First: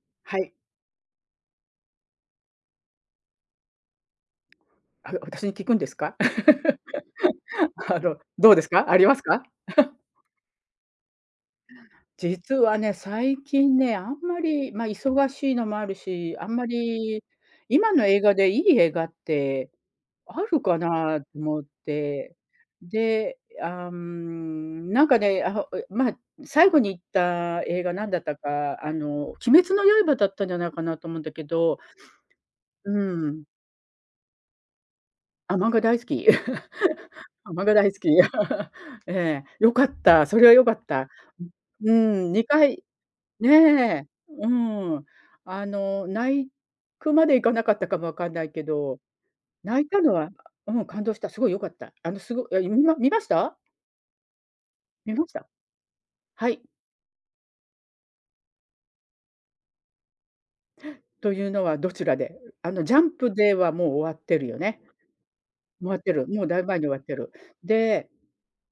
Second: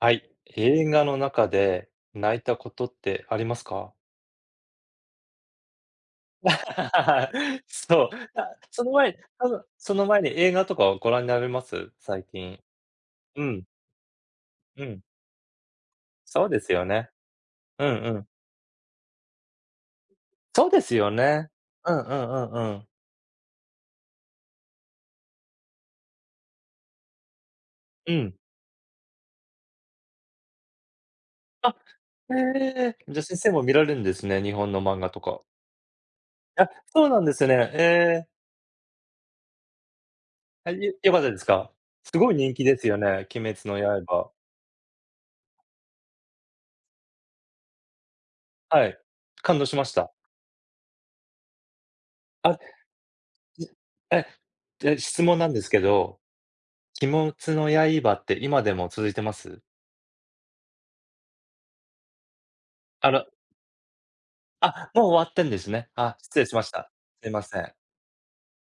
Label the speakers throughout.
Speaker 1: はい、
Speaker 2: はい。
Speaker 1: 映画の中で泣いたことってありますか？
Speaker 2: あう、私に聞くんですか？あ
Speaker 1: そう、
Speaker 2: の、どう
Speaker 1: あ、
Speaker 2: です
Speaker 1: そ
Speaker 2: か？
Speaker 1: の
Speaker 2: ありま
Speaker 1: 前
Speaker 2: すか？
Speaker 1: 多分、そ の前に映画とかをご覧になられます、最
Speaker 2: 実
Speaker 1: 近。
Speaker 2: はね、最
Speaker 1: うん。
Speaker 2: 近ね、あんまり、
Speaker 1: う
Speaker 2: ま、
Speaker 1: ん。
Speaker 2: 忙しいのもあるし、
Speaker 1: そ
Speaker 2: あ
Speaker 1: う
Speaker 2: ん
Speaker 1: で
Speaker 2: ま
Speaker 1: すよね。
Speaker 2: り
Speaker 1: うん
Speaker 2: 今の
Speaker 1: う
Speaker 2: 映
Speaker 1: ん。
Speaker 2: 画でいい映画ってある
Speaker 1: そう
Speaker 2: か
Speaker 1: ですよ
Speaker 2: なと
Speaker 1: ね。
Speaker 2: 思っ
Speaker 1: うんう
Speaker 2: て、
Speaker 1: んうんうん。
Speaker 2: で、あん、なんかね、あほえま、最後に行った映画なん
Speaker 1: う
Speaker 2: だった
Speaker 1: ん。
Speaker 2: か、あの、鬼滅の刃だったんじゃないかなと思うんだけ
Speaker 1: あ、
Speaker 2: ど、
Speaker 1: へえ、
Speaker 2: う
Speaker 1: じゃ先
Speaker 2: ん。
Speaker 1: 生も見られるんですね、日本の漫画とか。
Speaker 2: あ、漫画大好き。
Speaker 1: あ、そうなん です
Speaker 2: あ、漫
Speaker 1: ね。
Speaker 2: 画
Speaker 1: え
Speaker 2: 大好き。
Speaker 1: え。
Speaker 2: ええ、良かったそれは良
Speaker 1: は
Speaker 2: か
Speaker 1: い、
Speaker 2: っ
Speaker 1: よ
Speaker 2: た。ん、
Speaker 1: よかったですか。
Speaker 2: う
Speaker 1: す
Speaker 2: ー
Speaker 1: ご
Speaker 2: ん、
Speaker 1: い
Speaker 2: に
Speaker 1: 人気
Speaker 2: か
Speaker 1: で
Speaker 2: い
Speaker 1: すよね、鬼滅の
Speaker 2: ね、
Speaker 1: 刃。
Speaker 2: うん、あの泣いくまでいかなかったかもわかんないけ
Speaker 1: はい、
Speaker 2: ど、
Speaker 1: 感動し
Speaker 2: 泣
Speaker 1: ま
Speaker 2: い
Speaker 1: し
Speaker 2: た
Speaker 1: た。
Speaker 2: のはうん、感動した。すごい良かった。あの、すご
Speaker 1: あ、ん、
Speaker 2: いんも見ました？
Speaker 1: え。じゃ、
Speaker 2: 見
Speaker 1: 質
Speaker 2: まし
Speaker 1: 問
Speaker 2: た。
Speaker 1: なんですけど、
Speaker 2: はい。
Speaker 1: 鬼滅の刃って今でも続いてます？
Speaker 2: というのはどちらで？あの、ジャ
Speaker 1: あ
Speaker 2: ン
Speaker 1: ら。
Speaker 2: プではもう終わってるよね。
Speaker 1: あ、もう終わってんです
Speaker 2: 終
Speaker 1: ね。
Speaker 2: わって
Speaker 1: あ、
Speaker 2: る、
Speaker 1: 失
Speaker 2: も
Speaker 1: 礼
Speaker 2: う
Speaker 1: し
Speaker 2: だい
Speaker 1: ま
Speaker 2: ぶ
Speaker 1: し
Speaker 2: 前に終
Speaker 1: た。
Speaker 2: わって
Speaker 1: す
Speaker 2: る。
Speaker 1: いません。
Speaker 2: で、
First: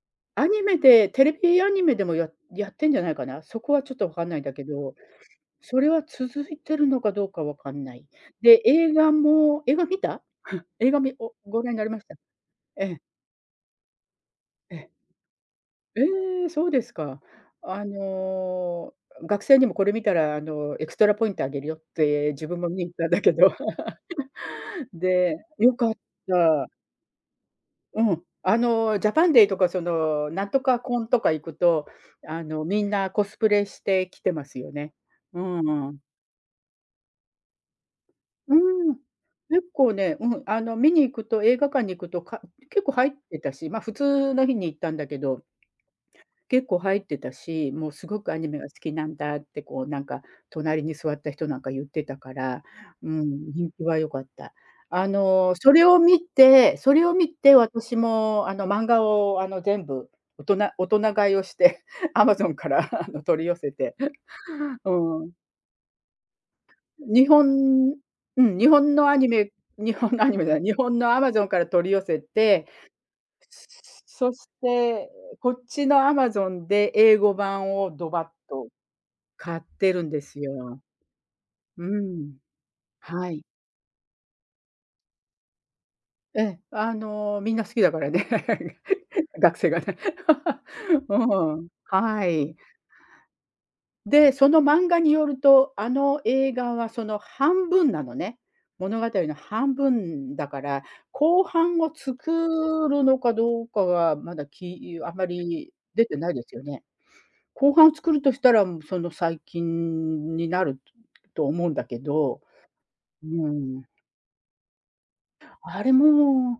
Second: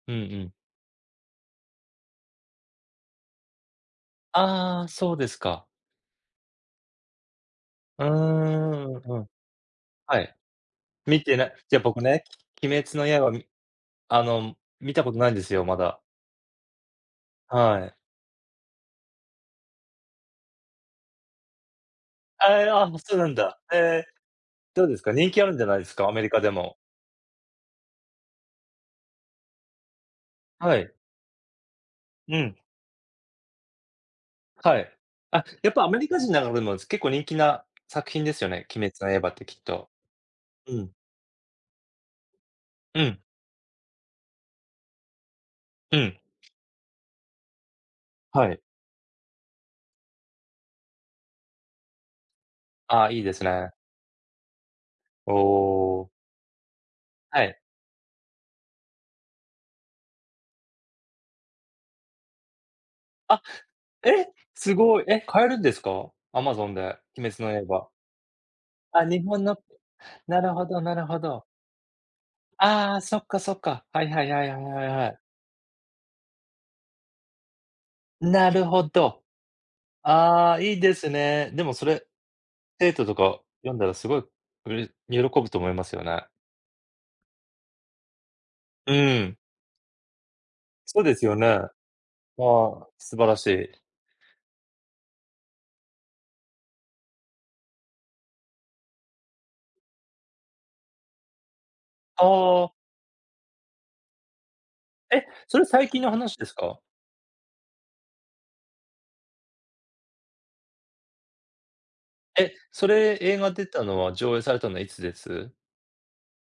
Speaker 1: うんう
Speaker 2: ア
Speaker 1: ん。
Speaker 2: ニメで、テレビアニメでもややってんじゃないかな。そこはちょっとわかんないんだけ
Speaker 1: ああ、
Speaker 2: ど。
Speaker 1: そうですか。
Speaker 2: それは続いているのかどうかわかんな
Speaker 1: う
Speaker 2: い。
Speaker 1: ー
Speaker 2: で、映
Speaker 1: ん、
Speaker 2: 画
Speaker 1: うん。
Speaker 2: も映画観
Speaker 1: は
Speaker 2: た？
Speaker 1: い。
Speaker 2: 映画み
Speaker 1: 観てない。
Speaker 2: ご覧
Speaker 1: い
Speaker 2: に
Speaker 1: や、
Speaker 2: なりま
Speaker 1: 僕
Speaker 2: した？
Speaker 1: ね、鬼
Speaker 2: え
Speaker 1: 滅
Speaker 2: え。
Speaker 1: の刃みあの、
Speaker 2: え。
Speaker 1: 観たことないんですよ、ま
Speaker 2: え
Speaker 1: だ。
Speaker 2: え、そうですか。
Speaker 1: は
Speaker 2: あ
Speaker 1: い。
Speaker 2: の、学生にもこれ見たら、あの、エクストラポイントあげるよって自分
Speaker 1: え
Speaker 2: も
Speaker 1: え、
Speaker 2: 観
Speaker 1: あ、
Speaker 2: に行っ
Speaker 1: も、
Speaker 2: たん
Speaker 1: そう
Speaker 2: だ
Speaker 1: な
Speaker 2: け
Speaker 1: ん
Speaker 2: ど。
Speaker 1: だ。へ え。どうですか、人気あ
Speaker 2: で、
Speaker 1: るんじゃ
Speaker 2: 良
Speaker 1: ないで
Speaker 2: かっ
Speaker 1: すか？アメリカで
Speaker 2: た。
Speaker 1: も。
Speaker 2: うん。あのジャパンデーとか、その、なんと
Speaker 1: は
Speaker 2: か
Speaker 1: い。
Speaker 2: コンとか行くと、
Speaker 1: う
Speaker 2: あ
Speaker 1: ん。
Speaker 2: の、みんなコスプレしてきてますよ
Speaker 1: はい。
Speaker 2: ね。う
Speaker 1: あ、やっぱア
Speaker 2: ーん。
Speaker 1: メリカ人の中でもす結構人気な作品ですよ
Speaker 2: う
Speaker 1: ね、鬼
Speaker 2: ーん。
Speaker 1: 滅の刃ってき
Speaker 2: 結
Speaker 1: っと。
Speaker 2: 構ね、うん、あの、
Speaker 1: う
Speaker 2: 観
Speaker 1: ん。
Speaker 2: に行くと、映画館に行くと、か結構
Speaker 1: う
Speaker 2: 入っ
Speaker 1: ん。
Speaker 2: てたし、ま、普通の日に行ったんだけど、
Speaker 1: うん。
Speaker 2: 結構入ってたし、もうすごくアニ
Speaker 1: は
Speaker 2: メ
Speaker 1: い。
Speaker 2: が好きなんだって、こう、なんか、隣に座った人なんか言ってたから、
Speaker 1: あ
Speaker 2: う
Speaker 1: あ、いいです
Speaker 2: ん、人
Speaker 1: ね。
Speaker 2: 気は良かった。あ
Speaker 1: お
Speaker 2: の、それを
Speaker 1: お。
Speaker 2: 観て、それを観
Speaker 1: は
Speaker 2: て
Speaker 1: い。
Speaker 2: 私も、あの、漫画を、あの、全部大人大人買いをして、アマゾンから、あの、
Speaker 1: あ、
Speaker 2: 取り寄せて。
Speaker 1: え、す
Speaker 2: う
Speaker 1: ごい。え、
Speaker 2: ーん。
Speaker 1: 買えるんですか？アマゾンで、
Speaker 2: 日
Speaker 1: 鬼滅の刃。
Speaker 2: 本うん、日本
Speaker 1: あ、
Speaker 2: のア
Speaker 1: 日
Speaker 2: ニ
Speaker 1: 本
Speaker 2: メ
Speaker 1: の。
Speaker 2: 日本のアニ
Speaker 1: な
Speaker 2: メじ
Speaker 1: る
Speaker 2: ゃない、
Speaker 1: ほ
Speaker 2: 日
Speaker 1: どな
Speaker 2: 本
Speaker 1: る
Speaker 2: のア
Speaker 1: ほ
Speaker 2: マゾ
Speaker 1: ど。
Speaker 2: ンから取り寄せて、
Speaker 1: ああ、そっかそっ
Speaker 2: すす
Speaker 1: か。
Speaker 2: す
Speaker 1: はいは
Speaker 2: そ
Speaker 1: いは
Speaker 2: し
Speaker 1: いはいはいは
Speaker 2: て、
Speaker 1: い。
Speaker 2: う、こっちのアマゾンで英語版をドバッ
Speaker 1: なる
Speaker 2: と
Speaker 1: ほど。
Speaker 2: 買ってるんです
Speaker 1: ああ、いい
Speaker 2: よ。
Speaker 1: ですね。でも
Speaker 2: う
Speaker 1: そ
Speaker 2: ー
Speaker 1: れ、
Speaker 2: ん。
Speaker 1: 生徒と
Speaker 2: はい。
Speaker 1: か読んだらすごいうれ喜ぶと思いますよね。
Speaker 2: ええ、あの、みんな好きだからね。
Speaker 1: うー ん。
Speaker 2: 学生がね。
Speaker 1: そう ですよ
Speaker 2: う
Speaker 1: ね。
Speaker 2: ん。
Speaker 1: あ
Speaker 2: はい。
Speaker 1: あ、素晴らしい。
Speaker 2: で、その漫画によると、あの映画はその半分なのね。物語の半分だから、後半を
Speaker 1: ああ。
Speaker 2: 作るのかどうかは、まだ、きあま
Speaker 1: え、それ
Speaker 2: り
Speaker 1: 最近
Speaker 2: 出
Speaker 1: の
Speaker 2: てない
Speaker 1: 話
Speaker 2: で
Speaker 1: で
Speaker 2: す
Speaker 1: す
Speaker 2: よ
Speaker 1: か？
Speaker 2: ね。後半作るとしたら、うん、その、最近になると思うんだけど。
Speaker 1: え、それ、
Speaker 2: う
Speaker 1: 映画出
Speaker 2: ー
Speaker 1: た
Speaker 2: ん。
Speaker 1: のは、上映されたのはいつです？
Speaker 2: あれ、もう、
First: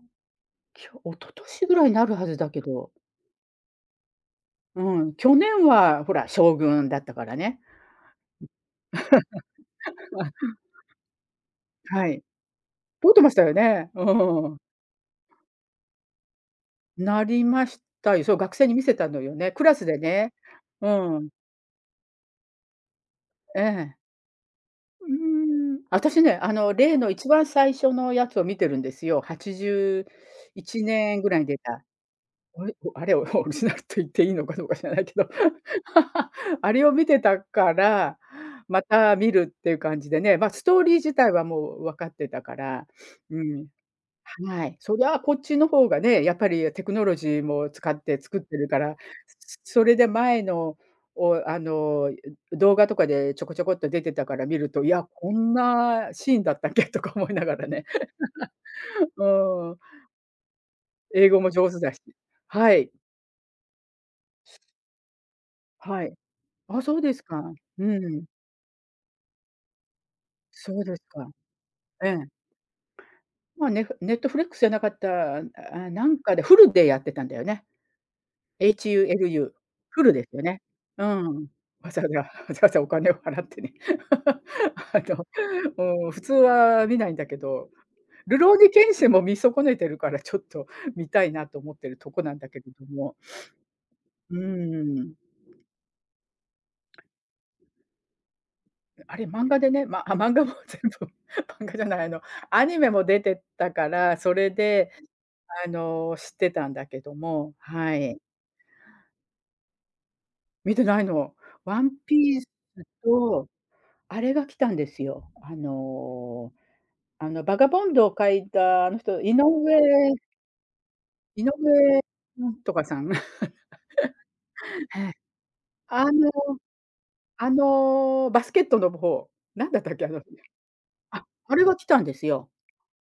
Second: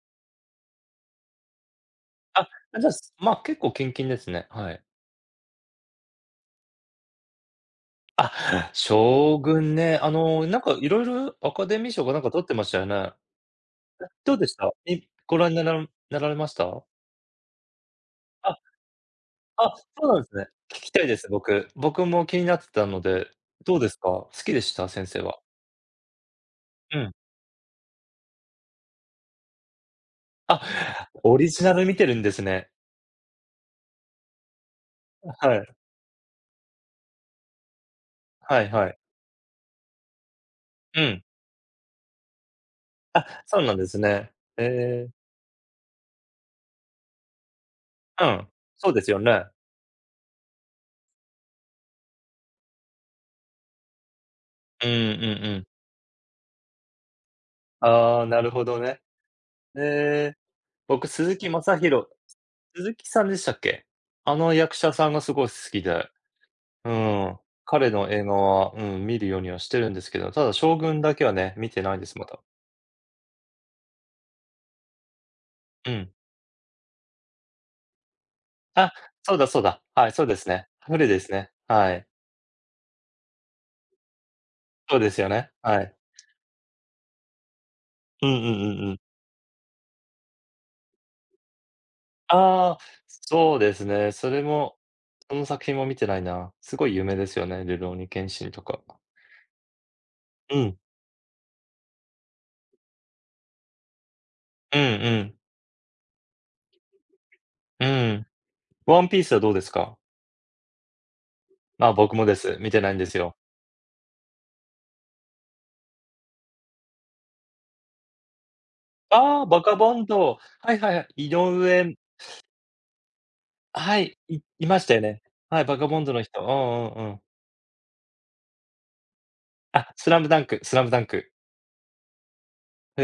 Speaker 2: きょ一昨年ぐらいなるはず
Speaker 1: あ、
Speaker 2: だけ
Speaker 1: じ
Speaker 2: ど。
Speaker 1: ゃ、すま、結構近々ですね、は
Speaker 2: う
Speaker 1: い。
Speaker 2: ーん。去年は、ほら、将軍だったからね。ん
Speaker 1: あ、将軍ね。あの、なんか、色々アカデミー賞
Speaker 2: は
Speaker 1: かな
Speaker 2: い。
Speaker 1: んか取ってましたよね。
Speaker 2: 取ってましたよね。う
Speaker 1: じゃ、どうで
Speaker 2: ー
Speaker 1: し
Speaker 2: ん。
Speaker 1: た？え、ご覧ならんなられました？
Speaker 2: なりましたよ。そう、学
Speaker 1: あ、
Speaker 2: 生に見せたのよね。クラ
Speaker 1: あ、
Speaker 2: スで
Speaker 1: そうなん
Speaker 2: ね、
Speaker 1: すね。聞
Speaker 2: う
Speaker 1: きたいで
Speaker 2: ー
Speaker 1: す、
Speaker 2: ん。
Speaker 1: 僕。僕も気になってたので。
Speaker 2: え
Speaker 1: どうで
Speaker 2: え。
Speaker 1: すか？好きでした、先
Speaker 2: う
Speaker 1: 生は。
Speaker 2: ーん。あたしね、あの例
Speaker 1: う
Speaker 2: の
Speaker 1: ん。
Speaker 2: 一番最初のやつを観てるんですよ。はちじゅうい
Speaker 1: あ、
Speaker 2: ちねんぐら
Speaker 1: オ
Speaker 2: いに
Speaker 1: リ
Speaker 2: 出
Speaker 1: ジナ
Speaker 2: た。
Speaker 1: ル観てるんです
Speaker 2: お
Speaker 1: ね。
Speaker 2: れおあれをオリジナルと言っていいのかどうか知らないけど。
Speaker 1: あ、はい。
Speaker 2: あれを観てたから、
Speaker 1: はい
Speaker 2: ま
Speaker 1: はい。
Speaker 2: た観るっていう感じでね。ま、ストーリー
Speaker 1: う
Speaker 2: 自
Speaker 1: ん。
Speaker 2: 体はもうわかってたから。
Speaker 1: あ、
Speaker 2: う
Speaker 1: そう
Speaker 2: ん。
Speaker 1: なんですね。へ
Speaker 2: はい。そり
Speaker 1: え。
Speaker 2: ゃ、こっちの方がね、やっぱりテクノロジーも使って
Speaker 1: う
Speaker 2: 作っ
Speaker 1: ん、
Speaker 2: てるか
Speaker 1: そう
Speaker 2: ら、
Speaker 1: ですよね。
Speaker 2: それで前のを、あの、うん、ん、動画とかでちょこちょこっと出てたから観ると、
Speaker 1: う
Speaker 2: いや、
Speaker 1: ーん、う
Speaker 2: こ
Speaker 1: んう
Speaker 2: ん
Speaker 1: ん。
Speaker 2: なシーンだったっけとか思いながらね。
Speaker 1: ああ、なるほどね。
Speaker 2: うーん。
Speaker 1: へえ。僕、
Speaker 2: 英
Speaker 1: 鈴
Speaker 2: 語
Speaker 1: 木
Speaker 2: も
Speaker 1: ま
Speaker 2: 上
Speaker 1: さ
Speaker 2: 手
Speaker 1: ひ
Speaker 2: だし。
Speaker 1: ろ
Speaker 2: はい。
Speaker 1: 鈴木さんでしたっけ。あの役者さんがすごい好き
Speaker 2: は
Speaker 1: で。
Speaker 2: い。あ、
Speaker 1: う
Speaker 2: そうです
Speaker 1: ー
Speaker 2: か。
Speaker 1: ん、
Speaker 2: う
Speaker 1: 彼の映
Speaker 2: ん。
Speaker 1: 画は、うん、見るようにはしてるんですけど、ただ
Speaker 2: そ
Speaker 1: 将
Speaker 2: うで
Speaker 1: 軍
Speaker 2: す
Speaker 1: だけ
Speaker 2: か。
Speaker 1: はね、見てないんで
Speaker 2: え
Speaker 1: す、
Speaker 2: え。
Speaker 1: まだ。
Speaker 2: ま、ネフネットフリックスじゃなかった、ああ、
Speaker 1: う
Speaker 2: な
Speaker 1: ん。
Speaker 2: んかで hulu でやってたんだよね。エイチ
Speaker 1: あ、
Speaker 2: ユーエル
Speaker 1: そうだ
Speaker 2: ユ
Speaker 1: そうだ。
Speaker 2: ー、
Speaker 1: は
Speaker 2: hulu
Speaker 1: い、
Speaker 2: で
Speaker 1: そう
Speaker 2: す
Speaker 1: で
Speaker 2: よ
Speaker 1: す
Speaker 2: ね。
Speaker 1: ね。無
Speaker 2: う
Speaker 1: 理です
Speaker 2: ん。
Speaker 1: ね、
Speaker 2: わ
Speaker 1: は
Speaker 2: ざ
Speaker 1: い。
Speaker 2: わざわざわざお金を払ってね。
Speaker 1: そ
Speaker 2: あ
Speaker 1: うです
Speaker 2: の、
Speaker 1: よね、はい。
Speaker 2: うーん、普通は観ないんだけど。
Speaker 1: うんう
Speaker 2: るろう
Speaker 1: ん
Speaker 2: に
Speaker 1: うんう
Speaker 2: 剣
Speaker 1: ん。
Speaker 2: 心も観損ねてるからちょっと見たいなと思ってるとこなんだけれ
Speaker 1: ああ、
Speaker 2: ども。
Speaker 1: そうです ね。そ
Speaker 2: う
Speaker 1: れも、
Speaker 2: ん。
Speaker 1: その作品も見てないな。すごい有名ですよね、るろうに剣心とか。
Speaker 2: あれ漫画でね、まあ、漫画も
Speaker 1: うん。
Speaker 2: 全部漫画じゃない、あの、アニメも出てたから、それ
Speaker 1: うん
Speaker 2: で、
Speaker 1: うん。
Speaker 2: あの、知ってたんだけども、
Speaker 1: う
Speaker 2: は
Speaker 1: ー
Speaker 2: い。
Speaker 1: ん。ワンピースはどうですか？
Speaker 2: 見てないの。ワン
Speaker 1: ま、僕もで
Speaker 2: ピース
Speaker 1: す。見てないんですよ。
Speaker 2: と、あれが来たんですよ。あの、あのバカボンドを描いたあの人、井
Speaker 1: あ、バカバン
Speaker 2: 上
Speaker 1: ド。はいはいはい、井
Speaker 2: 井
Speaker 1: 上
Speaker 2: 上なんとかさん。
Speaker 1: はい、いいまし たよ
Speaker 2: はい。
Speaker 1: ね。はい、バカボン
Speaker 2: あ
Speaker 1: ズの
Speaker 2: の
Speaker 1: 人。うんうんうん。
Speaker 2: あのバスケットの方、なんだっ
Speaker 1: あ、
Speaker 2: たっけ
Speaker 1: ス
Speaker 2: あ
Speaker 1: ラ
Speaker 2: の、
Speaker 1: ムダンクスラムダン
Speaker 2: あ
Speaker 1: ク。
Speaker 2: あれが来たんですよ。
Speaker 1: へ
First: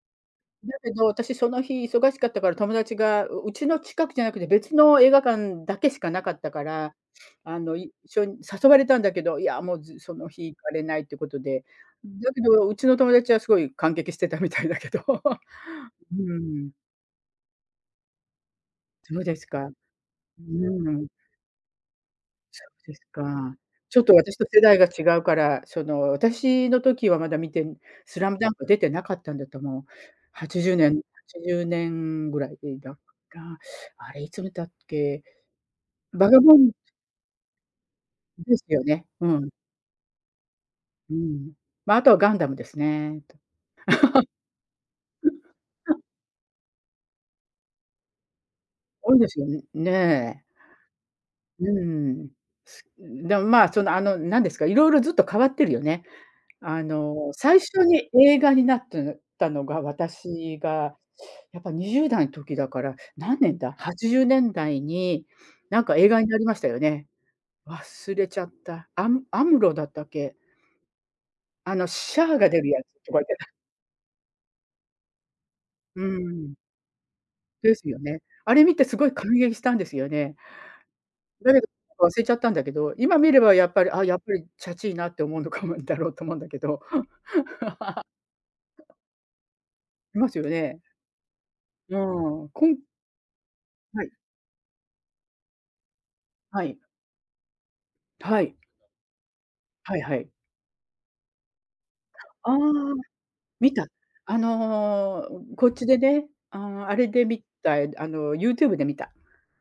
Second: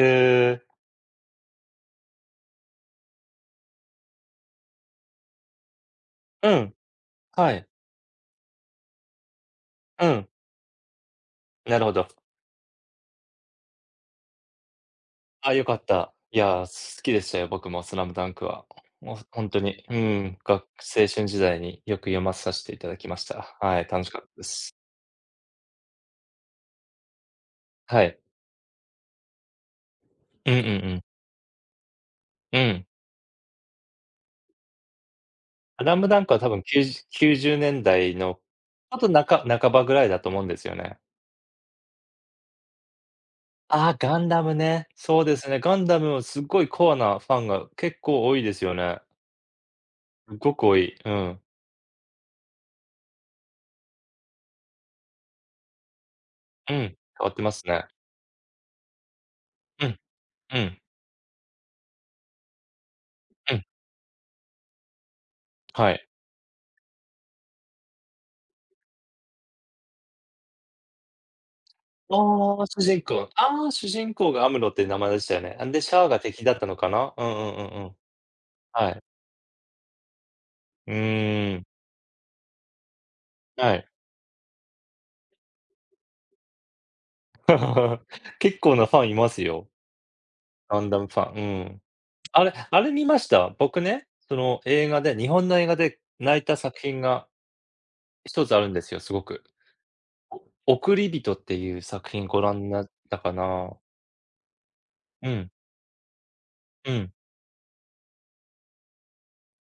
Speaker 1: え。
Speaker 2: だけど私その日忙しかったから、友達がううちの近くじゃなくて別の映画館だけしかなかった
Speaker 1: う
Speaker 2: か
Speaker 1: ん、
Speaker 2: ら、
Speaker 1: は
Speaker 2: あ
Speaker 1: い。
Speaker 2: の一緒に誘われたんだけど、いやもう、ず、
Speaker 1: う
Speaker 2: そ
Speaker 1: ん。
Speaker 2: の日行かれないってことで、
Speaker 1: なるほど。
Speaker 2: だけどうちの友達はすごい感激してたみたいだけど。
Speaker 1: あ、良かった。
Speaker 2: う
Speaker 1: いや、
Speaker 2: ん。
Speaker 1: す好きでしたよ、僕もスラムダンクは。もう
Speaker 2: そうで
Speaker 1: ほ
Speaker 2: す
Speaker 1: んと
Speaker 2: か。
Speaker 1: に、ん、
Speaker 2: う
Speaker 1: がく青
Speaker 2: ん。
Speaker 1: 春時代によく読まさせ
Speaker 2: そう
Speaker 1: ていた
Speaker 2: で
Speaker 1: だ
Speaker 2: す
Speaker 1: きま
Speaker 2: か。
Speaker 1: した。はい、
Speaker 2: ちょっ
Speaker 1: 楽し
Speaker 2: と
Speaker 1: かった
Speaker 2: 私
Speaker 1: で
Speaker 2: と世
Speaker 1: す。
Speaker 2: 代が違うから、その私の時はまだ見て、
Speaker 1: はい。
Speaker 2: スラムダンク出てなかったんだと思う。は
Speaker 1: うん
Speaker 2: ち
Speaker 1: うん
Speaker 2: じゅ
Speaker 1: う
Speaker 2: うねんは
Speaker 1: ん。
Speaker 2: ちじゅうねんぐらい
Speaker 1: う
Speaker 2: で
Speaker 1: ん。
Speaker 2: だから。あれいつ見たっけ？
Speaker 1: スラムダン
Speaker 2: バ
Speaker 1: ク
Speaker 2: カ
Speaker 1: は、多
Speaker 2: ボ
Speaker 1: 分
Speaker 2: ン
Speaker 1: きゅう90年代の
Speaker 2: ですよ
Speaker 1: あ
Speaker 2: ね、
Speaker 1: とな
Speaker 2: う
Speaker 1: か
Speaker 2: ん。
Speaker 1: 半ばぐらいだと思うんですよね。
Speaker 2: うん。ま、あとはガンダムですね。
Speaker 1: あ、ガンダムね。そうですね、ガンダ ムもすっごいコアなファンが結構多いですよね。
Speaker 2: 多いですよね
Speaker 1: すっ
Speaker 2: ね
Speaker 1: ごく多い。うん。
Speaker 2: え。うん。す、でも、ま、その、あのなんですか、いろいろずっと変わってるよね。
Speaker 1: うん、
Speaker 2: あ
Speaker 1: 変
Speaker 2: の、
Speaker 1: わってま
Speaker 2: 最
Speaker 1: す
Speaker 2: 初
Speaker 1: ね。
Speaker 2: に映画になって、たのが、
Speaker 1: うん、う
Speaker 2: 私
Speaker 1: ん。
Speaker 2: がやっぱ20代の時だから、何
Speaker 1: う
Speaker 2: 年
Speaker 1: ん。
Speaker 2: だ？80年代になん
Speaker 1: は
Speaker 2: か
Speaker 1: い。
Speaker 2: 映画になりましたよね。忘れちゃった。アムアムロだったっけあのシャーが出
Speaker 1: ああ、
Speaker 2: るや
Speaker 1: 主人
Speaker 2: つとか言っ
Speaker 1: 公
Speaker 2: て
Speaker 1: あ主人公がアムロって名前でしたよね。なんで、シ
Speaker 2: う
Speaker 1: ャーが敵だ
Speaker 2: ん。
Speaker 1: ったのかな。うんうんう
Speaker 2: で
Speaker 1: んう
Speaker 2: す
Speaker 1: ん。
Speaker 2: よね。あれ見て
Speaker 1: は
Speaker 2: す
Speaker 1: い。
Speaker 2: ごい感激したんですよね。
Speaker 1: うー
Speaker 2: 誰
Speaker 1: ん。
Speaker 2: だか忘れちゃったんだけど、今見ればやっ
Speaker 1: は
Speaker 2: ぱ
Speaker 1: い。
Speaker 2: り、あ、やっぱりちゃちいなって思うのかもだろうと思うんだけど。
Speaker 1: 結構なファンいますよ。
Speaker 2: いますよね。
Speaker 1: ガンダムファン、うん、
Speaker 2: う
Speaker 1: あ
Speaker 2: ん。
Speaker 1: れ、
Speaker 2: くん
Speaker 1: あれ見ました？僕
Speaker 2: は
Speaker 1: ね、
Speaker 2: い。
Speaker 1: その映画で、日本の映画で泣いた
Speaker 2: はい。
Speaker 1: 作品がひ
Speaker 2: は
Speaker 1: とつ
Speaker 2: い。
Speaker 1: あるんですよ、すごく。
Speaker 2: はいはい。
Speaker 1: おおくりびとっていう作品ご
Speaker 2: あ、
Speaker 1: 覧になったか
Speaker 2: 見
Speaker 1: な。
Speaker 2: た。あの
Speaker 1: うん。
Speaker 2: こっちでね、あ
Speaker 1: う
Speaker 2: あれ
Speaker 1: ん。
Speaker 2: で見た、あの YouTube で見た。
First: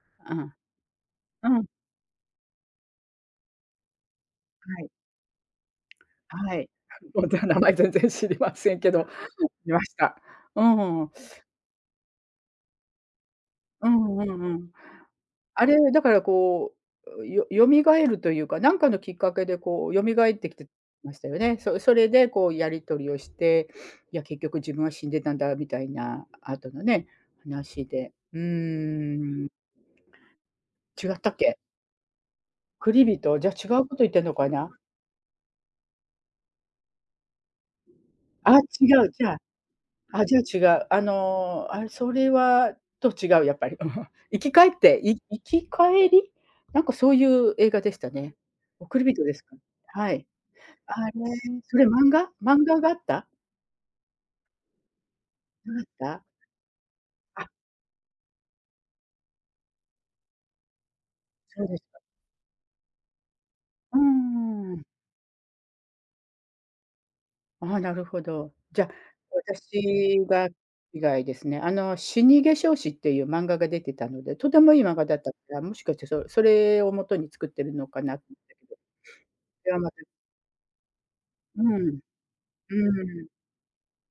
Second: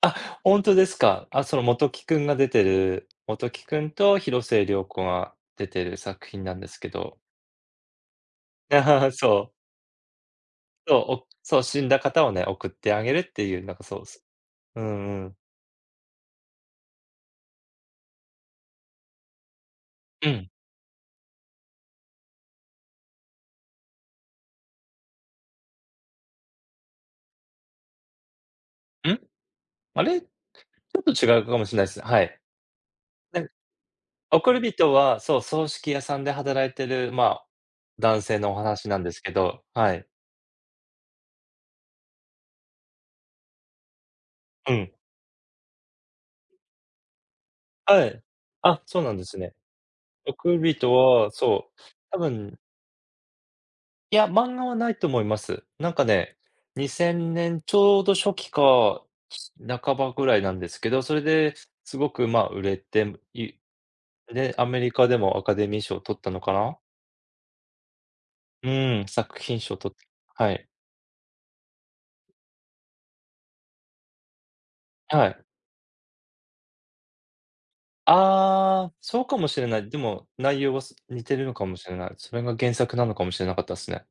Speaker 1: あ、
Speaker 2: あん、
Speaker 1: 本当ですか。あ、
Speaker 2: う
Speaker 1: その、
Speaker 2: ん。
Speaker 1: 本木君が出てる本木君と広末
Speaker 2: は
Speaker 1: 涼
Speaker 2: い。
Speaker 1: 子が出てる作品な
Speaker 2: は
Speaker 1: んで
Speaker 2: い、
Speaker 1: すけど
Speaker 2: ほんと名前全然知りませんけど、
Speaker 1: そう。
Speaker 2: 見ました。う
Speaker 1: そう、
Speaker 2: ん。
Speaker 1: お、そう、死んだ方をね、送ってあげるっていうなんか
Speaker 2: う
Speaker 1: そう、
Speaker 2: んう
Speaker 1: す。
Speaker 2: んうん。
Speaker 1: うんうん。
Speaker 2: あれ、だからこう、よよみがえるというか、なんかのきっかけでこう蘇
Speaker 1: う
Speaker 2: っ
Speaker 1: ん。
Speaker 2: てきてましたよね。そそれでこうやり取りをして、いや結局「自分は死んでたんだ」みたいなあとのね、話で。う
Speaker 1: ん？
Speaker 2: ーん。
Speaker 1: あれ、ちょっ
Speaker 2: 違
Speaker 1: と
Speaker 2: ったっ
Speaker 1: 違う
Speaker 2: け？
Speaker 1: かもしれないす、はい。
Speaker 2: おくりびと、じ
Speaker 1: で
Speaker 2: ゃ違うこと言ってんの
Speaker 1: お
Speaker 2: か
Speaker 1: くり
Speaker 2: な？
Speaker 1: びとは、そう、葬式屋さんで働いてる、ま、男性のお
Speaker 2: あ、
Speaker 1: 話
Speaker 2: 違
Speaker 1: なんで
Speaker 2: う、
Speaker 1: す
Speaker 2: じ
Speaker 1: け
Speaker 2: ゃ、
Speaker 1: ど、はい。
Speaker 2: あ、じゃあ違うあの、あ、それは、と、違うやっぱり生き返っ
Speaker 1: うん。
Speaker 2: て生き返り？なんかそういう映画でし
Speaker 1: は
Speaker 2: た
Speaker 1: い。
Speaker 2: ね。
Speaker 1: あ、
Speaker 2: おく
Speaker 1: そう
Speaker 2: り
Speaker 1: な
Speaker 2: び
Speaker 1: ん
Speaker 2: と
Speaker 1: で
Speaker 2: で
Speaker 1: す
Speaker 2: すか？
Speaker 1: ね。
Speaker 2: はい。
Speaker 1: おくり人と
Speaker 2: あれ、
Speaker 1: は、そ
Speaker 2: そ
Speaker 1: う
Speaker 2: れ漫
Speaker 1: 多
Speaker 2: 画？
Speaker 1: 分
Speaker 2: 漫画があった？
Speaker 1: いや、漫画はないと思います。
Speaker 2: なかっ
Speaker 1: なんか
Speaker 2: た？
Speaker 1: ね、にせん
Speaker 2: あ。
Speaker 1: ねんちょうど初期か、半ばぐらいなんですけど。それで、
Speaker 2: そうですか。
Speaker 1: すごく、まあ、売れて、い
Speaker 2: うん
Speaker 1: で、ア
Speaker 2: うんう
Speaker 1: メ
Speaker 2: ん。
Speaker 1: リカでも、アカデミー賞取ったのかな。
Speaker 2: ああ、なるほど。
Speaker 1: う
Speaker 2: じゃ、
Speaker 1: ん、作品賞取っ
Speaker 2: 私が
Speaker 1: はい。
Speaker 2: 以外ですね。あの、死化粧師っていう漫画が出てたので。とてもいい漫画だっ
Speaker 1: は
Speaker 2: たか
Speaker 1: い。
Speaker 2: ら、もしかして、そそれをもとに作っているのかなと思ったけど。
Speaker 1: ああ、そうかもしれ
Speaker 2: それ
Speaker 1: な
Speaker 2: を
Speaker 1: い。
Speaker 2: も
Speaker 1: で
Speaker 2: とに。
Speaker 1: も内容は、似てるの
Speaker 2: う
Speaker 1: かも
Speaker 2: ん。
Speaker 1: しれ
Speaker 2: う
Speaker 1: ない。それが、原作なの
Speaker 2: ー
Speaker 1: か
Speaker 2: ん。
Speaker 1: もしれなかったっすね。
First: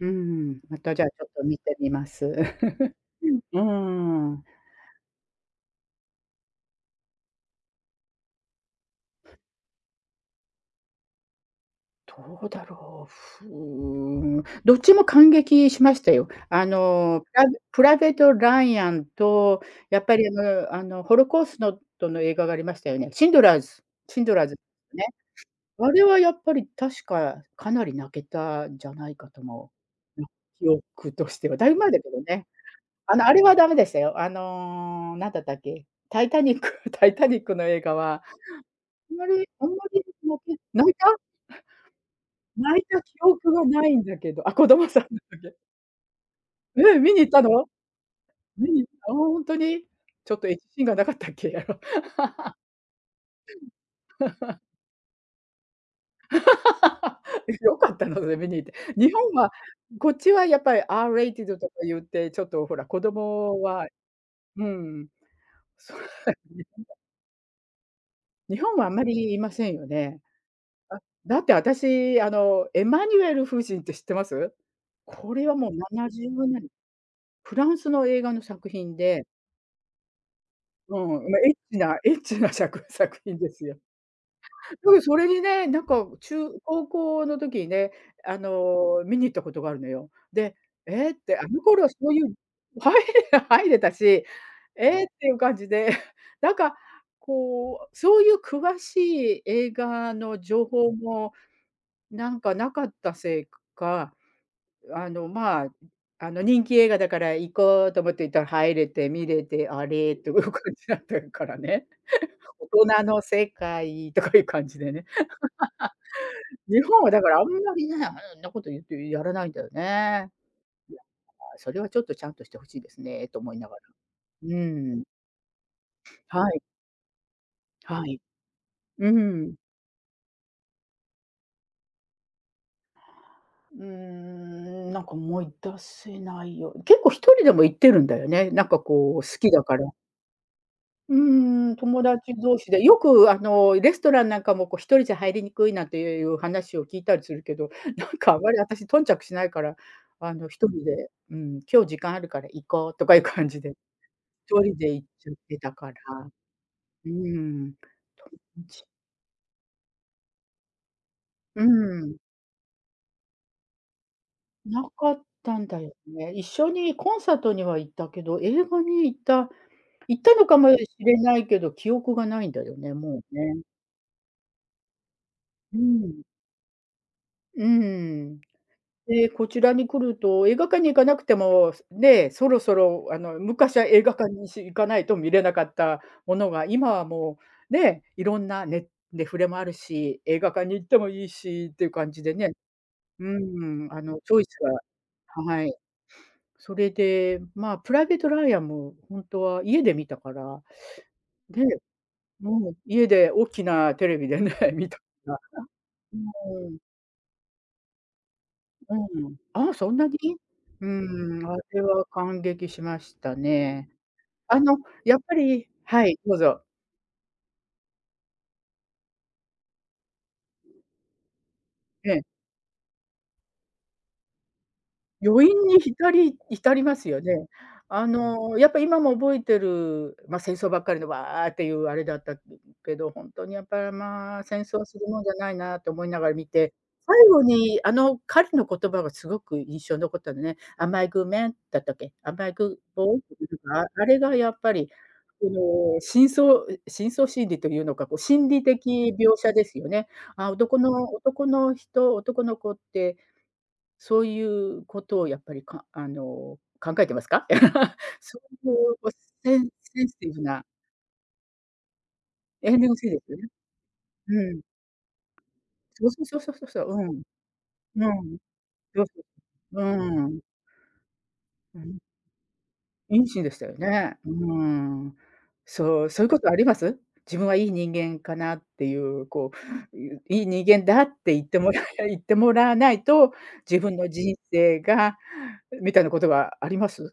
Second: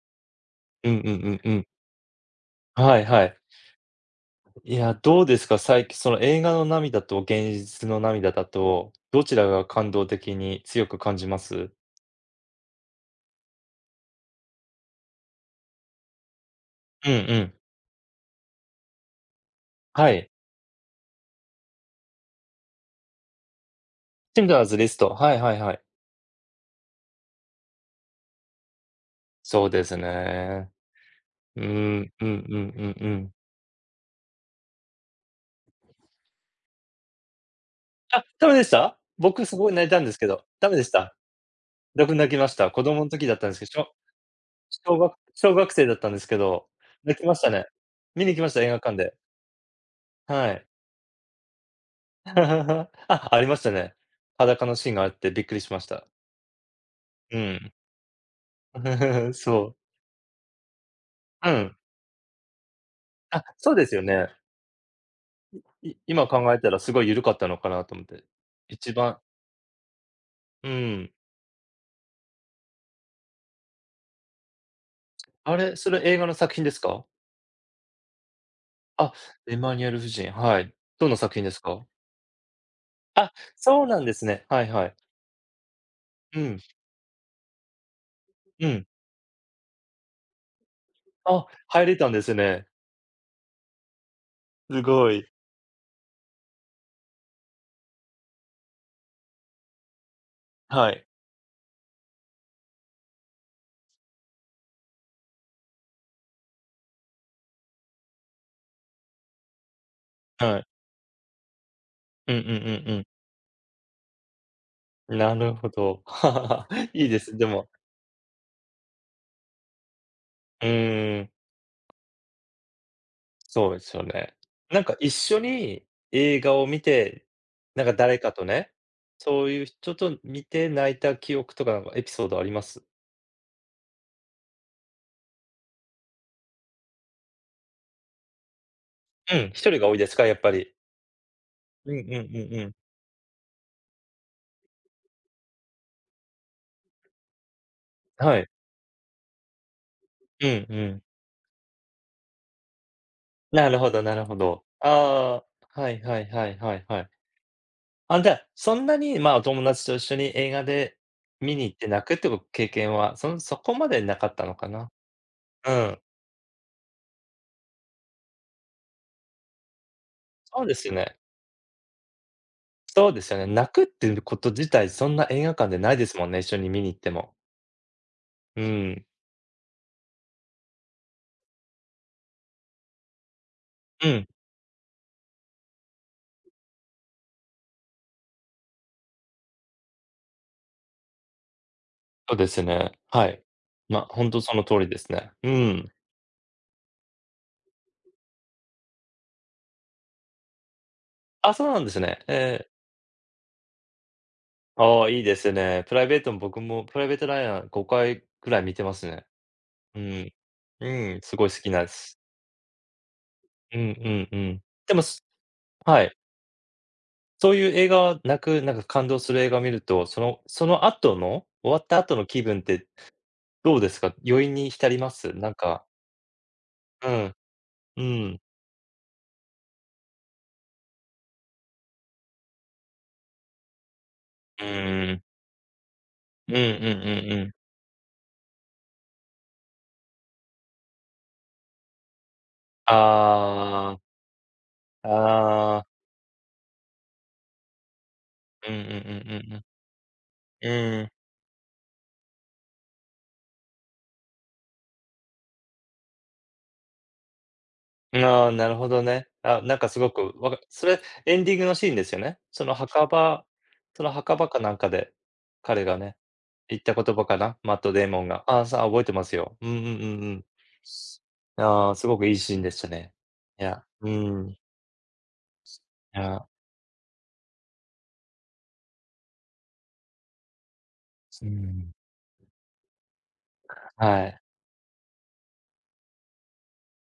Speaker 2: うーん。ま
Speaker 1: う
Speaker 2: た、
Speaker 1: ん
Speaker 2: じゃあ、
Speaker 1: う
Speaker 2: ちょっ
Speaker 1: ん
Speaker 2: と
Speaker 1: うん
Speaker 2: 観
Speaker 1: うん。
Speaker 2: てみます。
Speaker 1: はいはい。
Speaker 2: ふん、うん。
Speaker 1: いや、どうですか。さいきその、映画の涙と現実の涙だと、どちらが感動的に強く感じます？
Speaker 2: どうだろう、ふーん。どっちも感激しましたよ。あ
Speaker 1: うん
Speaker 2: の、プ
Speaker 1: う
Speaker 2: ラ
Speaker 1: ん。
Speaker 2: ベプライベート・ライアンと、やっ
Speaker 1: は
Speaker 2: ぱり
Speaker 1: い。
Speaker 2: あぬ、あの、ホロコーストの映画がありましたよね。シンドラーズシンド
Speaker 1: シ
Speaker 2: ラー
Speaker 1: ン
Speaker 2: ズ
Speaker 1: ドラ
Speaker 2: と
Speaker 1: ーズリ
Speaker 2: か
Speaker 1: ス
Speaker 2: ね。
Speaker 1: ト。はいはいはい。
Speaker 2: あれはやっぱり、確か、かなり泣けたじゃないかと
Speaker 1: そう
Speaker 2: 思
Speaker 1: です
Speaker 2: う。うん、記
Speaker 1: ね。
Speaker 2: 憶としては。
Speaker 1: う
Speaker 2: だいぶ前だけ
Speaker 1: ん。
Speaker 2: ど
Speaker 1: うん
Speaker 2: ね。
Speaker 1: うんうんう
Speaker 2: あの、あ
Speaker 1: ん。
Speaker 2: れはダメでしたよ、あの、なんだったっけ、タイタニックタイタニックの映画は、
Speaker 1: あ、ダメでした？
Speaker 2: あんま
Speaker 1: 僕、
Speaker 2: り
Speaker 1: す
Speaker 2: あん
Speaker 1: ごい
Speaker 2: ま
Speaker 1: 泣いた
Speaker 2: り、
Speaker 1: んですけ
Speaker 2: な
Speaker 1: ど。
Speaker 2: け
Speaker 1: ダメで
Speaker 2: 泣
Speaker 1: し
Speaker 2: い
Speaker 1: た？
Speaker 2: た？
Speaker 1: 僕、泣きました。
Speaker 2: 泣い
Speaker 1: 子
Speaker 2: た
Speaker 1: 供の
Speaker 2: 記
Speaker 1: 時だった
Speaker 2: 憶
Speaker 1: んす
Speaker 2: が
Speaker 1: けど。し
Speaker 2: な
Speaker 1: ょ
Speaker 2: いんだけど。あ、子供
Speaker 1: 小
Speaker 2: さん
Speaker 1: 学
Speaker 2: の
Speaker 1: 小
Speaker 2: 時。
Speaker 1: 学生だったんですけど、
Speaker 2: え、観に
Speaker 1: 泣き
Speaker 2: 行っ
Speaker 1: まし
Speaker 2: たの？
Speaker 1: たね。観に行きました。映
Speaker 2: 観
Speaker 1: 画
Speaker 2: に行っ
Speaker 1: 館
Speaker 2: た。ああ、
Speaker 1: で。
Speaker 2: ほんとに。ちょっと、
Speaker 1: は
Speaker 2: エッチ
Speaker 1: い。
Speaker 2: シーンがなかったっけ？あろ。
Speaker 1: あ、ありましたね。裸のシーンがあって、びっくりしました。う
Speaker 2: え、
Speaker 1: ん。
Speaker 2: 良かったの？それ観に行って。日本 は
Speaker 1: そう。
Speaker 2: こっちはやっぱり、
Speaker 1: う
Speaker 2: R-rated とか
Speaker 1: ん。
Speaker 2: 言って、ちょっとほら、子
Speaker 1: あ、
Speaker 2: 供
Speaker 1: そう
Speaker 2: は
Speaker 1: ですよね。
Speaker 2: うん。
Speaker 1: い
Speaker 2: そ
Speaker 1: い
Speaker 2: れ
Speaker 1: 今
Speaker 2: は、
Speaker 1: 考え
Speaker 2: 日
Speaker 1: たら、
Speaker 2: 本
Speaker 1: す
Speaker 2: だ
Speaker 1: ごい緩かったのかなと思って。
Speaker 2: 日本はあ
Speaker 1: 一
Speaker 2: んまり、
Speaker 1: 番
Speaker 2: 言いませんよね。
Speaker 1: うん。
Speaker 2: あ、だって、私、あの、エマニエル夫人って知ってます？これは
Speaker 1: あ
Speaker 2: もう、
Speaker 1: れ、
Speaker 2: な
Speaker 1: それ
Speaker 2: な
Speaker 1: 映
Speaker 2: じゅ
Speaker 1: 画の
Speaker 2: う
Speaker 1: 作
Speaker 2: ね
Speaker 1: 品
Speaker 2: ん
Speaker 1: ですか？
Speaker 2: フランスの映画の作品
Speaker 1: あ、
Speaker 2: で。
Speaker 1: エマニエル夫人。はい。
Speaker 2: う
Speaker 1: どんな
Speaker 2: ん、
Speaker 1: 作
Speaker 2: ま、
Speaker 1: 品
Speaker 2: エ
Speaker 1: で
Speaker 2: ッ
Speaker 1: す
Speaker 2: チ
Speaker 1: か？
Speaker 2: なエッチな、しゃく作
Speaker 1: あ、
Speaker 2: 品ですよ。
Speaker 1: そうなんですね。はいはい。
Speaker 2: そう。それでね、なんか、中
Speaker 1: うん。
Speaker 2: 高校の時にね、あ
Speaker 1: うん。
Speaker 2: の、観に行ったことがあるのよ。で、ええって。あ
Speaker 1: あ、
Speaker 2: の頃
Speaker 1: 入
Speaker 2: はそ
Speaker 1: れたん
Speaker 2: うい
Speaker 1: で
Speaker 2: う
Speaker 1: すね。
Speaker 2: 入れ入れたし。
Speaker 1: う
Speaker 2: ええっ
Speaker 1: ごい。
Speaker 2: ていう感じで。なんかこう、そういう詳しい映画の情
Speaker 1: は
Speaker 2: 報
Speaker 1: い。
Speaker 2: も、なんか、無かったせいか、あの、まあ、ん、あの、人気映画だから行こうと思って行ったら、入れて観れて、あれっという
Speaker 1: は
Speaker 2: 感
Speaker 1: い。
Speaker 2: じだったっからね。
Speaker 1: うんうん うんう
Speaker 2: 大人
Speaker 1: ん。
Speaker 2: の世界とかいう感じでね。
Speaker 1: なるほど。
Speaker 2: 日 本
Speaker 1: いい
Speaker 2: は
Speaker 1: で
Speaker 2: だか
Speaker 1: す。
Speaker 2: ら、あ
Speaker 1: で
Speaker 2: ん
Speaker 1: も。
Speaker 2: まりね、あんなこと言ってやらないんだよね。
Speaker 1: う
Speaker 2: いや、
Speaker 1: ん。
Speaker 2: まあ、それはちょっと、ちゃんとして欲しいですねと思いな
Speaker 1: そう
Speaker 2: が
Speaker 1: で
Speaker 2: ら。
Speaker 1: すよね。
Speaker 2: う
Speaker 1: なんか、
Speaker 2: ん。
Speaker 1: 一緒に映
Speaker 2: は
Speaker 1: 画
Speaker 2: い。
Speaker 1: を観て、なんか
Speaker 2: は
Speaker 1: 誰
Speaker 2: い。
Speaker 1: かとね。
Speaker 2: う
Speaker 1: そう
Speaker 2: ん。
Speaker 1: いう人と観て泣いた記憶とか、なんかエピソードあります？
Speaker 2: うーん。なんか、思い出せないよ。結構1人でも行ってるんだよね、なんかこう、好
Speaker 1: う
Speaker 2: き
Speaker 1: ん。
Speaker 2: だ
Speaker 1: ひと
Speaker 2: か
Speaker 1: り
Speaker 2: ら。
Speaker 1: が多いですか、やっぱり。
Speaker 2: うん、
Speaker 1: うん
Speaker 2: 友
Speaker 1: う
Speaker 2: 達
Speaker 1: んう
Speaker 2: 同
Speaker 1: んう
Speaker 2: 士
Speaker 1: ん。
Speaker 2: で、よくあのレストランなんかも、こう1人じゃ入りにくいなんて、え、いう話を聞いたりするけど、なんかあ
Speaker 1: は
Speaker 2: ん
Speaker 1: い。
Speaker 2: まり私頓着しないからあ
Speaker 1: う
Speaker 2: のひ
Speaker 1: ん
Speaker 2: とり
Speaker 1: うん。
Speaker 2: で、うん、今日時間あるから行こうとかいう感じ
Speaker 1: な
Speaker 2: で、ひ
Speaker 1: るほどなるほ
Speaker 2: と
Speaker 1: ど。
Speaker 2: りで行っちゃっ
Speaker 1: あ、
Speaker 2: てたか
Speaker 1: は
Speaker 2: ら、
Speaker 1: いはいはいはいはい。
Speaker 2: うん
Speaker 1: あ、じゃあ、そ んなにま、お友達と一緒に映画で見
Speaker 2: う
Speaker 1: に行って泣く
Speaker 2: ん。
Speaker 1: っていう経験は、そそこまでなかったのか
Speaker 2: な
Speaker 1: な。
Speaker 2: かったん
Speaker 1: う
Speaker 2: だよ
Speaker 1: ん。
Speaker 2: ね。一緒にコンサートには行ったけど、映画に行った行ったのか
Speaker 1: そう
Speaker 2: も
Speaker 1: で
Speaker 2: し
Speaker 1: すよね。
Speaker 2: れないけど、記憶がないんだよね、
Speaker 1: そうで
Speaker 2: も
Speaker 1: す
Speaker 2: う
Speaker 1: よね。
Speaker 2: ね。
Speaker 1: 泣くっていうこと自体そんな映画館で
Speaker 2: う
Speaker 1: ないです
Speaker 2: ん。
Speaker 1: もんね、一緒に見に行っても。
Speaker 2: うん。
Speaker 1: うん。
Speaker 2: で、こちらに来ると映画館に行かなくてもね、そろそろあの昔は映
Speaker 1: う
Speaker 2: 画
Speaker 1: ん。
Speaker 2: 館にし行かないと見れなかったものが今はもうね、いろんなねネフレもあるし、映画館に行ってもいいしっていう感じで
Speaker 1: そうで
Speaker 2: ね。
Speaker 1: すね。
Speaker 2: う
Speaker 1: はい。
Speaker 2: ん、あ
Speaker 1: ま、
Speaker 2: の
Speaker 1: ほん
Speaker 2: チョ
Speaker 1: と
Speaker 2: イ
Speaker 1: そ
Speaker 2: ス
Speaker 1: の通
Speaker 2: が
Speaker 1: りですね。う
Speaker 2: はい。
Speaker 1: ん。
Speaker 2: それで、まあプライベートライアンもほんとは家で見たから。
Speaker 1: あ、
Speaker 2: で、
Speaker 1: そうなんですね。え。
Speaker 2: もう家で大きなテレビでね、見たか
Speaker 1: あ、いい
Speaker 2: ら。
Speaker 1: ですね。プライ
Speaker 2: う
Speaker 1: ベートも僕
Speaker 2: ーん。
Speaker 1: もプライベート・ライアン5回ぐらい見てま
Speaker 2: う
Speaker 1: すね。
Speaker 2: ん。あ、そん
Speaker 1: う
Speaker 2: なに。
Speaker 1: ん、
Speaker 2: う
Speaker 1: うん、す
Speaker 2: ん、
Speaker 1: ごい好
Speaker 2: あ
Speaker 1: き
Speaker 2: れ
Speaker 1: なん
Speaker 2: は
Speaker 1: す。
Speaker 2: 感激しました
Speaker 1: うん
Speaker 2: ね。
Speaker 1: うんう
Speaker 2: あ
Speaker 1: ん。
Speaker 2: の
Speaker 1: でも、
Speaker 2: やっ
Speaker 1: す
Speaker 2: ぱり
Speaker 1: は
Speaker 2: は
Speaker 1: い。
Speaker 2: い、どうぞ。
Speaker 1: そういう映画は、泣くなんか感動する映画を見ると、そのその後の、終わった
Speaker 2: え
Speaker 1: 後
Speaker 2: え。
Speaker 1: の気分って、どうですか。余韻に浸ります？
Speaker 2: 余
Speaker 1: なん
Speaker 2: 韻に
Speaker 1: か
Speaker 2: 浸り浸ります
Speaker 1: う
Speaker 2: よね。
Speaker 1: ん。う
Speaker 2: あ
Speaker 1: ん。
Speaker 2: のやっぱ今も覚えてる。ま、戦争ばっかりで、わっていうあれだった、くけど。本当にやっぱりまあ、戦
Speaker 1: う
Speaker 2: 争する
Speaker 1: ー
Speaker 2: も
Speaker 1: ん。
Speaker 2: んじゃないなて思いながら見
Speaker 1: うんう
Speaker 2: て。
Speaker 1: ん
Speaker 2: 最
Speaker 1: うん
Speaker 2: 後
Speaker 1: うん。
Speaker 2: にあの彼の言葉がすごく印象に残ったのね。Am I a good man? だったっけ。Am I a good boy? だったかな、
Speaker 1: ああ。
Speaker 2: あれがやっぱり、その、
Speaker 1: ああ。
Speaker 2: 深層、い深層心理というのか、こう、心理
Speaker 1: うんうん
Speaker 2: 的
Speaker 1: うんう
Speaker 2: 描写
Speaker 1: んう
Speaker 2: で
Speaker 1: ん。
Speaker 2: すよね。ああ、
Speaker 1: う
Speaker 2: 男
Speaker 1: ー
Speaker 2: の
Speaker 1: ん。
Speaker 2: 男の人男の子ってそういうことをやっぱりかあの、考えてますか？
Speaker 1: うん、
Speaker 2: そ
Speaker 1: ああ、
Speaker 2: う
Speaker 1: な
Speaker 2: い
Speaker 1: るほ
Speaker 2: う
Speaker 1: ど
Speaker 2: こう、
Speaker 1: ね。
Speaker 2: セ
Speaker 1: あ
Speaker 2: ン
Speaker 1: あ、なんかす
Speaker 2: セン
Speaker 1: ご
Speaker 2: シテ
Speaker 1: く
Speaker 2: ィブ
Speaker 1: わか
Speaker 2: な。
Speaker 1: それエンディングのシーンですよね。そ
Speaker 2: エ
Speaker 1: の
Speaker 2: ンディングシ
Speaker 1: 墓
Speaker 2: ーンですよね。
Speaker 1: 場その墓場
Speaker 2: うん。
Speaker 1: かなんかで、彼が
Speaker 2: そう
Speaker 1: ね、
Speaker 2: そうそうそうそう
Speaker 1: 言
Speaker 2: そ
Speaker 1: った
Speaker 2: う。
Speaker 1: 言
Speaker 2: うん。
Speaker 1: 葉かな、マット・デ
Speaker 2: う
Speaker 1: イモン
Speaker 2: ん。
Speaker 1: が。ああ、さ覚えてま すよ。うんう
Speaker 2: う
Speaker 1: んうんう
Speaker 2: ん。
Speaker 1: ん。す
Speaker 2: う
Speaker 1: ああ、
Speaker 2: ん。
Speaker 1: すごくいいシーンでしたね。
Speaker 2: 良いシーンでし
Speaker 1: い
Speaker 2: たよ
Speaker 1: や、う
Speaker 2: ね。うー
Speaker 1: ん。
Speaker 2: ん。そう、
Speaker 1: い
Speaker 2: そういうこ
Speaker 1: や。
Speaker 2: とあります？自分はいい人間かなっていう、こう、うう、いい人間だって言っ
Speaker 1: う
Speaker 2: てもらい
Speaker 1: ん。
Speaker 2: 言ってもらわないと、自分の
Speaker 1: は
Speaker 2: 人
Speaker 1: い。
Speaker 2: 生が。う、みたいなことはあります？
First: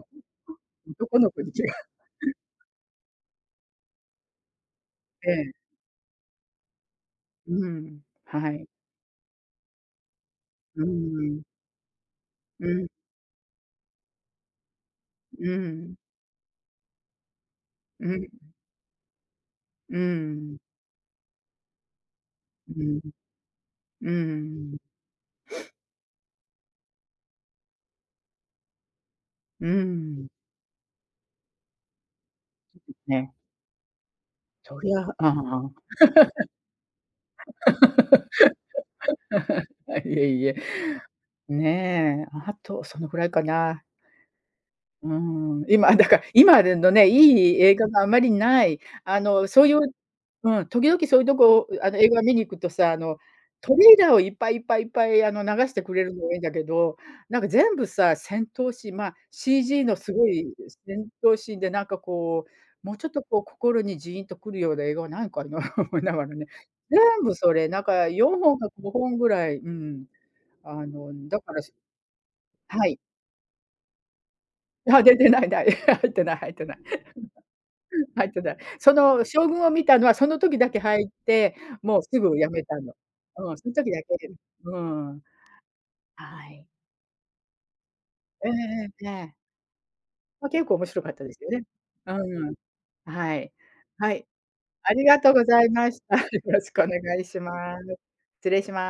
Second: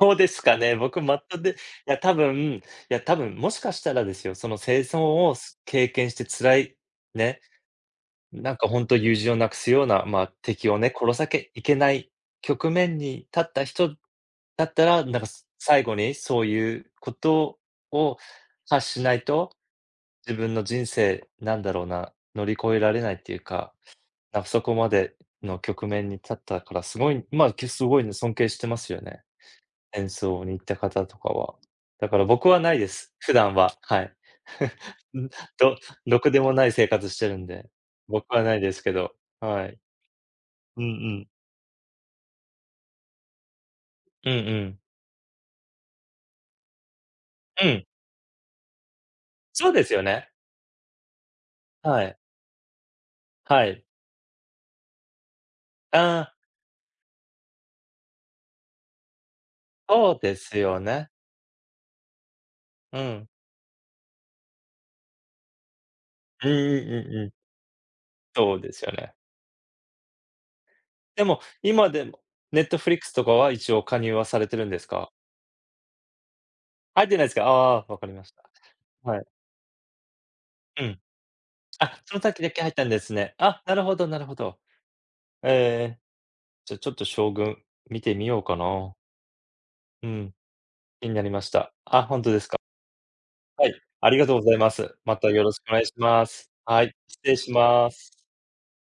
Speaker 1: どうですかね、僕 マッ
Speaker 2: 男の
Speaker 1: ト
Speaker 2: 子
Speaker 1: デ
Speaker 2: に
Speaker 1: いや多
Speaker 2: [unintelligible]
Speaker 1: 分、いや多分もしかしたらですよ、その戦争
Speaker 2: え
Speaker 1: を、
Speaker 2: え。
Speaker 1: す経験して辛いね。
Speaker 2: うん、
Speaker 1: うん、
Speaker 2: は
Speaker 1: なん
Speaker 2: い。
Speaker 1: か本当友人を無くすような、ま、敵を
Speaker 2: う
Speaker 1: ね、殺さ
Speaker 2: ん。
Speaker 1: けいけない
Speaker 2: う
Speaker 1: 局
Speaker 2: ん。
Speaker 1: 面に立った人、だったら、なんかす
Speaker 2: う
Speaker 1: 最後
Speaker 2: ん。
Speaker 1: にそういうこと
Speaker 2: う
Speaker 1: を
Speaker 2: ん。
Speaker 1: 発しないと、
Speaker 2: う
Speaker 1: 自分
Speaker 2: ん。
Speaker 1: の人生、なんだろうな、乗り越え
Speaker 2: う
Speaker 1: られ
Speaker 2: ん。
Speaker 1: ないっていうか。
Speaker 2: う
Speaker 1: なん、そこ
Speaker 2: ん。
Speaker 1: までの局面に立ったから、すごい、ま、けすごいね、尊敬してますよね。
Speaker 2: う
Speaker 1: 戦
Speaker 2: ん。
Speaker 1: 争に行った方とかは。だから僕はない
Speaker 2: そ
Speaker 1: で
Speaker 2: うです
Speaker 1: す。
Speaker 2: ね。
Speaker 1: 普段は。はい。
Speaker 2: そりゃ、あ
Speaker 1: ん。
Speaker 2: あ。
Speaker 1: どろくでもない生活してるんで。僕はないですけど、は い。
Speaker 2: あ、いえいえ。
Speaker 1: うんうん。
Speaker 2: ね。あと、そのぐらいかな。
Speaker 1: うんうん。
Speaker 2: うん、今だか今でんど、ねえ、良い
Speaker 1: う
Speaker 2: 映
Speaker 1: ん。
Speaker 2: 画があまり無い。あのそう
Speaker 1: そう
Speaker 2: いう
Speaker 1: ですよね。
Speaker 2: うん。時々そういうとこ、う、あの
Speaker 1: は
Speaker 2: 映
Speaker 1: い。
Speaker 2: 画見に行くとさ、あの、
Speaker 1: は
Speaker 2: ト
Speaker 1: い。
Speaker 2: レーラーをいっぱいいっぱいいっぱいあの、流してくれる
Speaker 1: あ
Speaker 2: のは
Speaker 1: あ。
Speaker 2: いいんだけど、なんか全部さ、戦闘シーンまあ、CG のす
Speaker 1: そう
Speaker 2: ご
Speaker 1: で
Speaker 2: い
Speaker 1: すよ
Speaker 2: 戦
Speaker 1: ね。
Speaker 2: 闘シーンでなんかこう、もう
Speaker 1: う
Speaker 2: ちょっと
Speaker 1: ん。
Speaker 2: こう心にジーンと来るような映画はないかな思いながらね。
Speaker 1: うんうん
Speaker 2: 全
Speaker 1: うんうん。
Speaker 2: 部それ。なんかよんほ
Speaker 1: そ
Speaker 2: ん
Speaker 1: う
Speaker 2: か
Speaker 1: です
Speaker 2: ご
Speaker 1: よ
Speaker 2: ほ
Speaker 1: ね。
Speaker 2: んぐらい、うん。あの
Speaker 1: で
Speaker 2: だ
Speaker 1: も、
Speaker 2: から、し
Speaker 1: 今でも
Speaker 2: はい。
Speaker 1: Netflix とかは一応加入はされてるんです
Speaker 2: あ、
Speaker 1: か？
Speaker 2: ででない、ない 入ってない入ってない。
Speaker 1: 入ってないですか。あ、分か りま
Speaker 2: 入っ
Speaker 1: し
Speaker 2: て
Speaker 1: た。
Speaker 2: ない。そ
Speaker 1: は
Speaker 2: の
Speaker 1: い。
Speaker 2: 将軍を見たのはその時だけ
Speaker 1: うん。
Speaker 2: 入って、も
Speaker 1: あ、
Speaker 2: うす
Speaker 1: その
Speaker 2: ぐ
Speaker 1: さっき
Speaker 2: 辞
Speaker 1: だけ
Speaker 2: め
Speaker 1: 入っ
Speaker 2: た
Speaker 1: たん
Speaker 2: の。
Speaker 1: ですね。
Speaker 2: うん。
Speaker 1: あ、
Speaker 2: そん
Speaker 1: なる
Speaker 2: 時
Speaker 1: ほ
Speaker 2: だ
Speaker 1: ど
Speaker 2: け
Speaker 1: なる
Speaker 2: で。
Speaker 1: ほど。
Speaker 2: うん。
Speaker 1: え、
Speaker 2: はい。
Speaker 1: じゃあちょっと将軍、見てみよう
Speaker 2: え
Speaker 1: か
Speaker 2: え、
Speaker 1: な。
Speaker 2: で。
Speaker 1: うん。
Speaker 2: ま、結構面白
Speaker 1: 気
Speaker 2: か
Speaker 1: に
Speaker 2: っ
Speaker 1: な
Speaker 2: た
Speaker 1: り
Speaker 2: で
Speaker 1: ま
Speaker 2: すよ
Speaker 1: し
Speaker 2: ね。
Speaker 1: た。あ、本当です
Speaker 2: うん。
Speaker 1: か。
Speaker 2: はい。
Speaker 1: はい、あ
Speaker 2: は
Speaker 1: り
Speaker 2: い。
Speaker 1: がとうございま
Speaker 2: あ
Speaker 1: す。
Speaker 2: り
Speaker 1: ま
Speaker 2: が
Speaker 1: た
Speaker 2: とう
Speaker 1: よ
Speaker 2: ご
Speaker 1: ろし
Speaker 2: ざ
Speaker 1: く
Speaker 2: い
Speaker 1: お願い
Speaker 2: ま
Speaker 1: し
Speaker 2: した。よ
Speaker 1: ます。
Speaker 2: ろしく
Speaker 1: は
Speaker 2: お
Speaker 1: い、
Speaker 2: 願
Speaker 1: 失
Speaker 2: い
Speaker 1: 礼
Speaker 2: し
Speaker 1: し
Speaker 2: ます。失
Speaker 1: ま
Speaker 2: 礼し
Speaker 1: す。
Speaker 2: ま